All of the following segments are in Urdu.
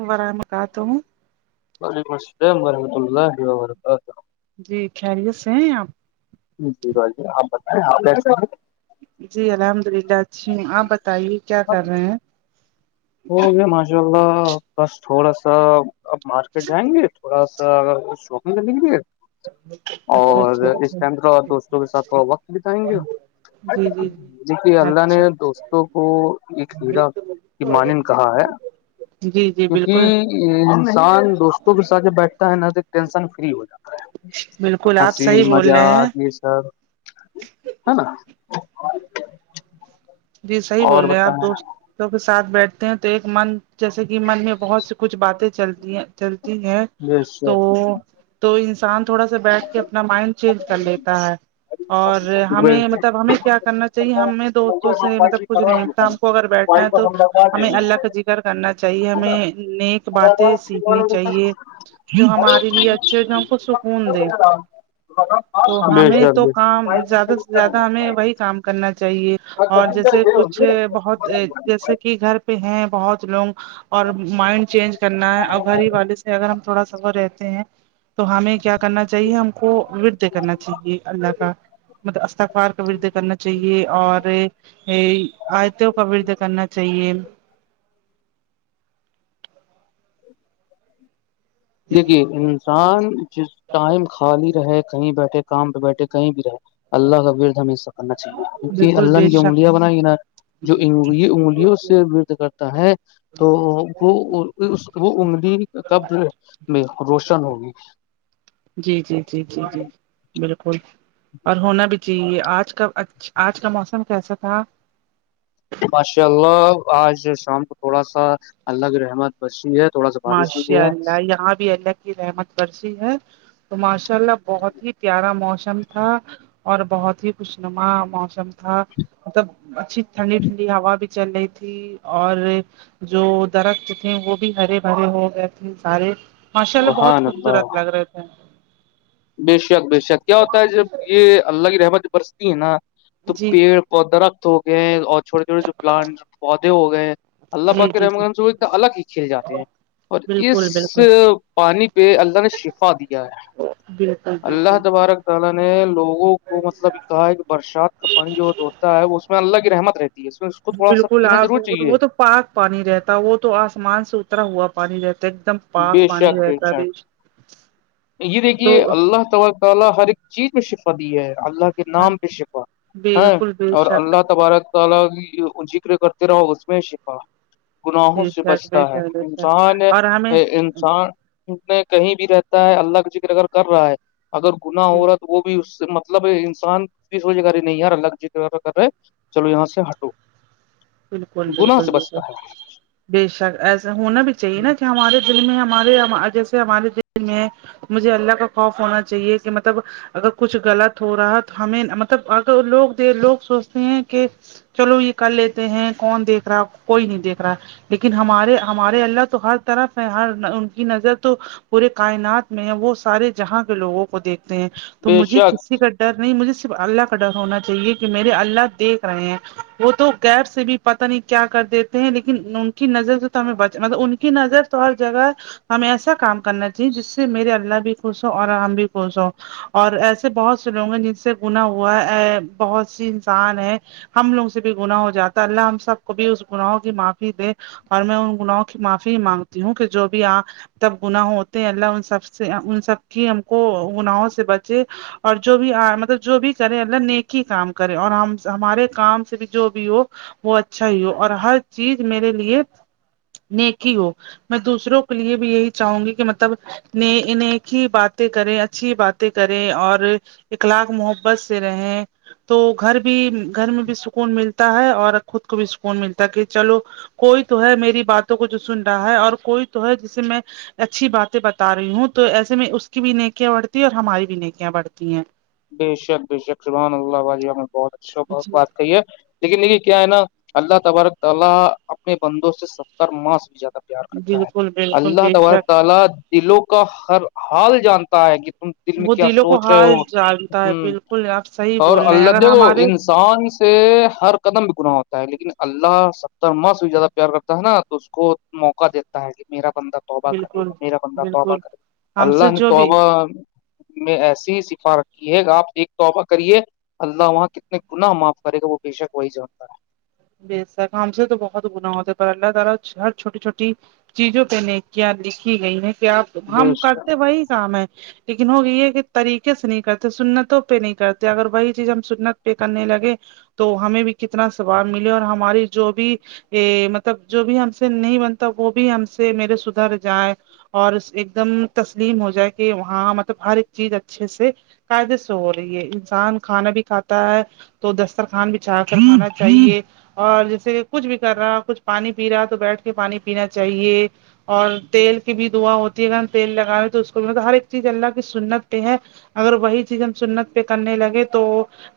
وورحمکاتہوں وعلیکم السلام ورحمۃ اللہ وبرکاتہ جی خیریت سے ہیں آپ ج جیپ ب جی الحمد للہ اچھی ہوں آپ بتائیے کیا کر رہے ہیں ہو گیا ماشاء اللہ بس تھوڑا سا اب مارکیٹ جائیں گے [unintelligible] تھوڑا سا شوپنگ سے لک اچھا اور اچھا اس اچھا ٹائم تھوڑا دوستوں کے ساتھ تھوڑا وقت بتائیں گے جی جی جی دیکھے اللہ نے اچھا دوستوں کو ایک ہیرا مانن کہاں ہے جی جی کیونکہ بالکل یہ انسان دوستوں کے ساتھ بیٹھتا ہے ن تو ٹینشن فری ہو جاتا بالکل ہے آپ ہسی صحیح بول مزا رہے ہیں یہ سب ہے نا جی صحیح اور بول رہے ہیں آپ دوست دوستوں کے ساتھ بیٹھتے ہیں تو ایک من جیسے کہ من میں بہت سی کچھ باتیں چلتی ہیں چلتی ہیں تو بتائیں تو انسان تھوڑا سا بیٹھ کے اپنا مائنڈ چینج کر لیتا ہے اور ہمیں مطلب ہمیں کیا کرنا چاہیے ہمیں دو تو سے مطلب کچھ نہیں ملتا ہم کو اگر بیٹھنا ہے تو ہمیں اللہ کا کر کرنا چاہیے ہمیں نیک باتیں سیکھنی چاہیے جو بے ہمارے شک لیے اچھے جو ہم کو سکون دینتا تو بے ہمیں شک تو کام پائپ ہم زیادہ صحیح سے کر زیادہ دیں پائپ ہمیں وہی اور کام کرنا چاہیے اور کبھی جیسے کا کچھ یہ بہت ہوتے جیسے ہیں کہ گھر پہ ہیں بہت لوگ اور مائنڈ چینج کرنا ہے اور گھر ہی والے سے اگر ہم تھوڑا سفر رہتے ہیں تو ہمیں کیا کرنا چاہیے ہم کو ورد کرنا چاہیے اللہ کا مطلب استگفار کا ورد کرنا چاہیے اور یہ آیتوں کا وھ کرنا چاہیے دیکھیے انسان جس ٹائم خالی رہے کہیں بیٹھے کام پہ بیٹھے کہیں بھی رہے اللہ کا رد ہمیںب کرنا چاہیے کیکہ بالکل اللہ بے نے جو شک انگلیاں بنائی ہے نا جو انگ انگلیوں سے رت کرتا ہے تو وہ وہ انگلی قب میں روشن ہوگی جی جی جی جی جی بالکل اور ہونا بھی چاہیے آج کا آج کا موسم کیسا تھا ماشاء اللہ آج شام کو تھوڑا سا اللہ کے رحمت بچ ہے تھوڑا بارش ہوئی ماشاء ہے اللہ یہاں بھی اللہ کی رحمت برسی ہے تو ماشاء اللہ بہت ہی پیارا موسم تھا اور بہت ہی خوش نما موسم تھا مطلب اچھی ٹھنڈی ٹھنڈی ہوا بھی چل رہی تھی اور جو درخت تھے وہ بھی ہرے بڑے ہو گئے تھے سارے ماشاء اللہ بہت سبحان اللہ خوبصورت لگ رہے تھے بے شک بے شک کیا ہوتا ہے جب یہ اللہ کی رحمت جب برستی ہے نا تو جی پیڑ پ دا رخت ہو گئے ہیں اور چھوٹے چھٹے جو پلانٹ پودے ہو گئے ہیں اللہ جی پاک جی رحم جی الگ ہی کھیلاتے ہیں اور اس بالکل بالکل پانی پہ اللہ نے شفا دیا ہے جی اللہ تبارک و تعالی نے لوگوں کو مطلب اور جو دوتا ہے وہ اس میں اللہ کی رحمت رہتی ہے اس میں اس کو تھوڑا سا بالکل پینا آپ ضرور چاہیے وہ تو پاک پانی رہتا ہے وہ تو آسمان سے اترا ہوا پانی رہتا ہے ایک دم بے پاک شک پانی بے رہتا شک بیش یہ دیکھیے تو اللہ تبار لہ ہر ایک چیز میں شکفت دی ہے اللہ کے ہاں نام بھیہ شفا ہے بالکل بے اور شک اللہ تبارک کال ذکر کرتے رہو اس میں سھا گناہوں بے سے شک بے بچتا ہے شک بے شک انسان اور ہمیں انسان میں کہیں بھی رہتا ہے اللہ جکر اگر کر رہا ہے اگر گنااہ ہو رہا ہے تو وہ بھی اس سے مطلب مطلب انسان فسو جائے گای نہیں یار الگ ج رہے چلو یہاں سے ہٹو بالکل گناہ بالکل سے بالکل بچتا ہے بے شک ایسا ہونا بھی چاہیے نا کہ ہمارے دل میں ہمارے جیسے ہمارے دل میں مجھے اللہ کا خوف ہونا چاہیے کہ مطلب اگر کچھ غلط ہو رہا تو ہمیں مطلب اگر لوگ لوگ سوچتے ہیں کہ چلو یہ کر لیتے ہیں کون دیکھ رہا کوئی نہیں دیکھ رہا لیکن ہمارے ہمارے اللہ تو ہر طرف ہے ہر ان کی نظر تو پورے کائنات میں ہے وہ سارے جہاں کے لوگوں کو دیکھتے ہیں تو بے مجھے شک کسی کا ڈر نہیں مجھے صرف اللہ کا ڈر ہونا چاہیے کہ میرے اللہ دیکھ رہے ہیں وہ تو غیب سے بھی پتا نہیں کیا کر دیتے ہیں لیکن ان کی نظر سے تو ہمیں بچ مطلب ان کی نظر تو ہر جگہ ہمیں ایسا کام کرنا چاہیے جس سے میرے اللہ بھی خوش ہو اور ہم بھی خوش ہو اور ایسے بہت سے لوگ ہیں جن سے گنا ہوا ہے بہت سی انسان ہے ہم لوگ سے بھی گناہ ہو جاتا ہے اللہ ہم سب کو بھی اس گناہ کی معافی دے اور میں ان گناہوں کی معافی ہی مانگتی ہوں کہ جو بھی آپ تب گناہ ہوتے ہیں اللہ ان سب سے ان سب کی ہم کو گناہوں سے بچے اور جو بھی مطلب جو بھی کریں اللہ نیکی کام کرے اور ہم ہمارے کام سے بھی جو بھی ہو وہ اچھا ہی ہو اور ہر چیز میرے لیے نیکی ہو میں دوسروں کے لیے بھی یہی چاہوں گی کہ مطلب انیک ہی باتیں کریں اچھی باتیں کریں اور اخلاق محبت سے رہیں تو گھر بھی گھر میں بھی سکون ملتا ہے اور خود کو بھی سکون ملتا ہے کہ چلو کوئی تو ہے میری باتوں کو جو سن رہا ہے اور کوئی تو ہے جسے میں اچھی باتیں بتا رہی ہوں تو ایسے میں اس کی بھی نیکیاں بڑھتی اور ہماری بھی نیکیاں بڑھتی ہیں بے شک بے شک سبحان اللہ بھجی بہت اچھا بہت جی بات کہیے لیکن دیکھیے کیا ہے نا اللہ تبارک تعالی اپنے بندوں سے ستر ماؤں بھی زیادہ ار کرتا ہے بالکل بالکل اللہ بے تبارک شک تعالی دلوں کا ہر حال جانتا ہے کہ تم دل میں وہ کیا دلوں کو سوچ رہے حال ہو جانتا ہے ہ بالکل آپ صحیح اور بول رہے ہیں اللہ اگر دیکھو ہمارے ان انسان سے ہر قدم بھی گنااہ ہوتا ہے لیکن اللہ ستر ماہ سے بھی زیادہ پیار کرتا ہے نا تو اس کو موقع دیتا ہے کہ میرا بندہ [unintelligible] تو بہ بالکل کریگا میرا بندہ توبہ بالکل کرے ہم اللہ سے نے جو بھی توبہ میں ایسی ہی سفار یہ آپ ایک توبہ کریے اللہ وہاں کتنے گنا معاف کرے گا وہ بے شک وہی جانتا ہے بے شک ہم سے تو بہت گنااہ ہوتے پر اللہ تعالی ہر چھوٹی چھوٹی چیزوں پہ نہیں کیا لکھی گئی ہیں کہ آ ہے ہم بے کرتے وہی کام ہے لیکن ہوگی یہ ہے کہ طریقے سے نہیں کرتے سنتوں پہ نہیں کرتے اگر وہی چیز ہم سنت پہ کرنے لگے تو ہمیں بھی کتنا ثواب ملے اور ہماری جو بھی یہ مطلب جو بھی ہم سے نہیں بنتا وہ بھی ہم سے میرے سدھر جائے اور ایک دم تسلیم ہو جائے کہ وہاں مطلب ہر ایک چیز اچھے سے قاعدے سے ہو رہی ہے انسان کھانا بھی کھاتا ہے تو دسترخوان بچھا کر کھانا چاہیے [unintelligible] اور جیسے کہ کچھ بھی کر رہا کچھ پانی پی رہا تو بیٹھ کے پانی پینا چاہیے اور تیل کی بھی دعا ہوتی ہے اگر ہم تیل لگاوے تو اس کو م ہر ایک چیز اللہ کی سنت ہیں اگر وہی چیز ہم سنت پہ کرنے لگے تو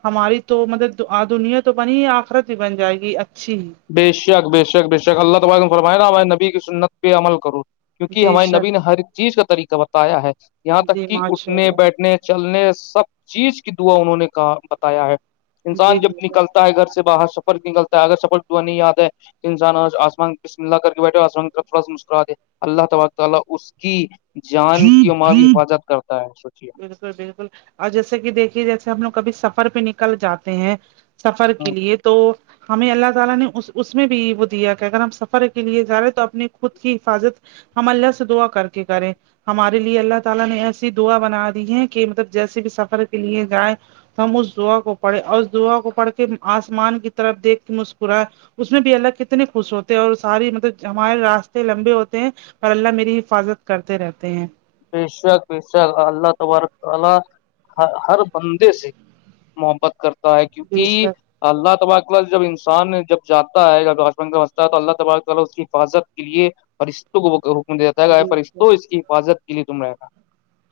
ہماری تو مطلب دنیا تو بنی آخرت بھی بن جائے گی اچھی بے شک بے شک بے شک اللہ تبارک و تعالی نے فرمائے نا میرے نبی کی سنت پہ عمل کروں کیونکہ بے ہمارے نبی شک نے ہر چیز کا طریقہ بتایا ہے یہاں تک جی کہ ماشاء اٹھنے اللہ بیٹھنے چلنے سب چیز کی دعا انہوں نے بتایا ہے انسان جب نکلتا ہے گھر سے باہر سفر نکلتا ہے اگر سفر دعا نہیں یاد ہے انسان آسمان پے ملا کر کے بیٹھے آسمان کی طرف تھوڑا مسکراہے اللہ تالی تعالی اس کی جان جی کی مال کی بھی بالکل حفاظت کرتا ہے سچی بالکل بالکل اور جیسے کہ دیکھیے جیسے ہم لوگ کبھی سفر پہ نکل جاتے ہیں سفر کے لیے تو [unintelligible] ہمیں اللہ تعالی نے اس اس میں بھی یہ وہ دیا کہ اگر ہم سفر کے لیے جا رہے ہیں تو اپنی خود کی حفاظت ہم اللہ سے دعا کر کے کریں ہمارے لیے اللہ تعالی نے ایسی دعا بنا دی ہے کہ مطلب جیسے بھی سفر کے لیے جائیں ہم اس دا کو پڑے اور دعا کو پڑھ کے آسمان کی طرف دیکھ کے مسکرا اس میں بھی اللہ کتنے خوش ہوتے ہیں اور ساری مطلب ہمارے راستے لمبے ہوتے ہیں اور اللہ میری حفاظت کرتے رہتے ہیں بشک بشک اللہ تبارک تعالی ہر بندے سے محبت کرتا ہے بے کیونکہ شک اللہ تباراکلہ جب انسان جب جاتا ہے جب آچنمجتا ہے تو اللہ تباراک اس کی حفاظت کے لیے پرش کو حکم دیتا ہے گا بے پر شک تو اس کی حفاظت کے لیے تم رہے گا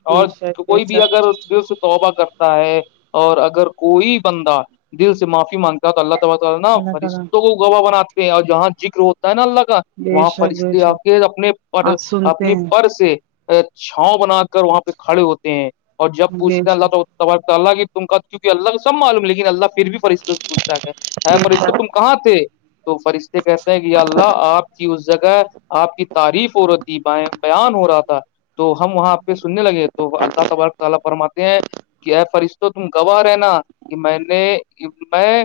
بے اور شک بے کوئی بھی شک اگر دل سے توبہ کرتا ہے اور اگر کوئی بندہ دل سے معافی مانگتا تو اللہ تعالیا اللہ تعالی فرشتوں کو گواہ بناتے ہیں اور جہاں ذکر ہوتا ہے نا اللہ کا بے وہاں شک بے فرشتے آ شک کے اپنے پر آج سنتے اپنے ہیں پر سے چھاؤں بنا کر وہاں پہ کھڑے ہوتے ہیں اور جب بے پوچھتے ہیں اللہ شک تو اللہ کہ تم کا کیونکہ اللہ کو سب معلوم لیکن اللہ پھر بھی فشوں سے پوچتا ہے ہے بے پرشستہ شک تم کہاں تھے تو فرشتے کہتے ہیں کہ اللہ آپ اس جگہ آپ کی تعریف اورتی بیان ہو رہا تھا تو ہم وہاں پہ سننے لگے تو اللہ تبارک تعالا فرماتے ہیں کہ ہے فرش تو تم گواہ رہ نا کہ میں نے میں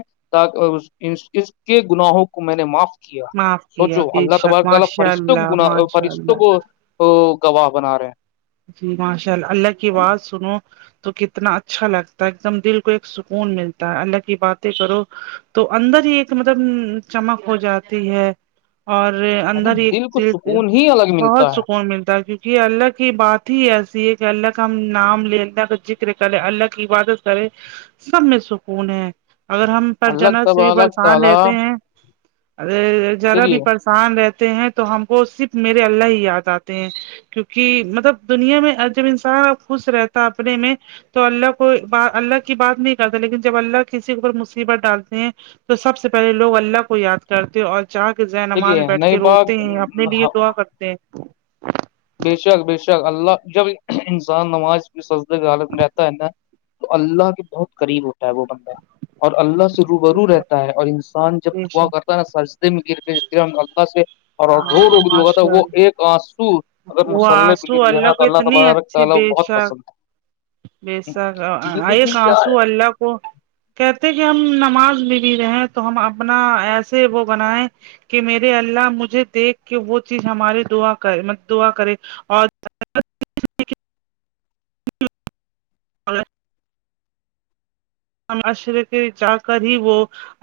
اس کے گناہوں کو میں نے معاف کیا معاف کیا سوچو بے اللہ شک تبارک تعالا ماشاء فرشتوں کو اللہ گنا ماشاء فرشتوں اللہ کو وہ گواہ بنا رہے ہیں جی ماشاء اللہ اللہ کی آواز سنو تو کتنا اچھا لگتا ہے ایک دم دل کو ایک سکون ملتا ہے اللہ کی باتیں کرو تو اندر ہی ایک مطلب چمک ہو جاتی ہے اور ارے اندر ہی ایک کو دل سے سکون ہی الگ بہت ملتا ہے سکون ملتا ہے کیونکہ اللہ کی بات ہی ایسی ہے کہ اللہ کا ہم نام لے اللہ کا ذکر کرے اللہ کی عبادت کرے سب میں سکون ہے اگر ہم پر الگ جن تب سے بھی الگ پرسان تعالی رہتے ہیں ا جذرا بھی دیکھیے پر ان رہتے ہیں تو ہم کو صرف میرے اللہ ہی یاد آتے ہیں کیونکہ کہ مطلب دنیا میں جب انسان ا خوش رہتا اپنے میں تو اللہ کو اللہ کی بات نہیں کرتا لیکن جب اللہ کسی اوپر مصیبت ڈالتے ہیں تو سب سے پہلے لوگ اللہ کو یاد کرتے اور چا کے ذ نماز دیکھیے بیٹھ نئی کے بات روتے ہیں اپنے لیے دعا کرتے ہیں بےشک بےشک اللہ جب انسان نماز کی سجدے کی حالت میں رہتا ہے نا تو اللہ کے بہت قریب ہوتا ہے وہ بندہ اور اللہ سے روبرو ہیں رہتا ہے اور انسان جب بے دا شک کرتا ہے نا سرجدے میں گر کے اللہ سے اور رو ہاں رک دوا تھا ماشاء وہ اللہ ایک تو آنسو اگر وہ مسل آنسو بکاں تو کو اللہ اتنی تبارک تعالا بہت پسند ہے بیسک آ یہ دیکھیے کیا آنسو ہے اللہ کو کہتے کہ ہم نماز بھی بھی رہے تو ہم اپنا ایسے وہ بنیں کہ میرے اللہ مجھے دیکھ کے وہ چیز ہماراری دعا کر دعا کرے اور ہاں ہم عشر کے جا کر ہی وہ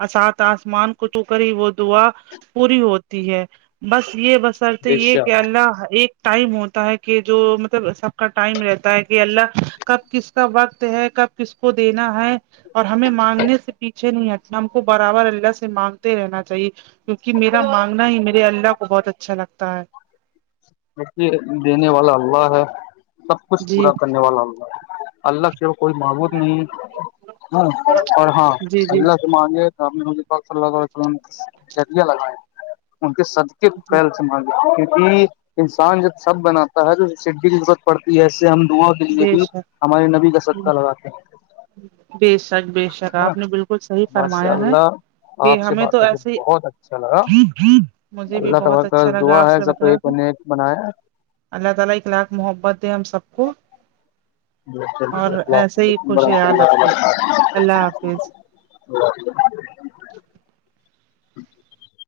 اسات آسمان کو تو کر ہی وہ دعا پوری ہوتی ہے بس یہ بصرط بے یہ کہ شک اللہ ایک ٹائم ہوتا ہے کہ جو مطلب سب کا ٹائم رہتا ہے کہ اللہ کب کس کا وقت ہے کب کس کو دینا ہے اور ہمیں مانگنے سے پیچھے نہیں ہٹنا ہم کو برابر اللہ سے مانگتے رہنا چاہیے کیوںکہ میرا مانگنا ہی میرے اللہ کو بہت اچھا لگتا ہے ے دینے والا اللہ ہے سب کچھ جی پورا کرنے والا اللہ اللہ اس کوئی معبوود نہیں ہ اور ہاں جی جی اللہ مانگے نے ان صلہیہ وس جرییا لگائے ان کے سدکے جی پہل کیونکہ انسان جب سب بناتا ہے تو سی کی ضرورت پڑتی ہے ہم داں کے لیے بے بھی شک ہمارے نبی کا سدکہ لگاتے ہیں بے شک بے شک ہے نا آپ نے بالکل صحیح ماشاء فرمایا ہے اللہ کہ آپ سے ہمیں بات تو کر کے ایسے بہت اچھا لگا ہی مجھے بھی اللہ بہت تبارک اچھا لگا دعا آپ ہے سے سب کو کے نے ایک بنایا اللہ تعالی اخلاق محبت دے ہم سب کو للو اور السلام ایسے ہی علیکم ورحمۃ خوشحال اللہ رکھے وبرکاتہ اللہ حافظ ا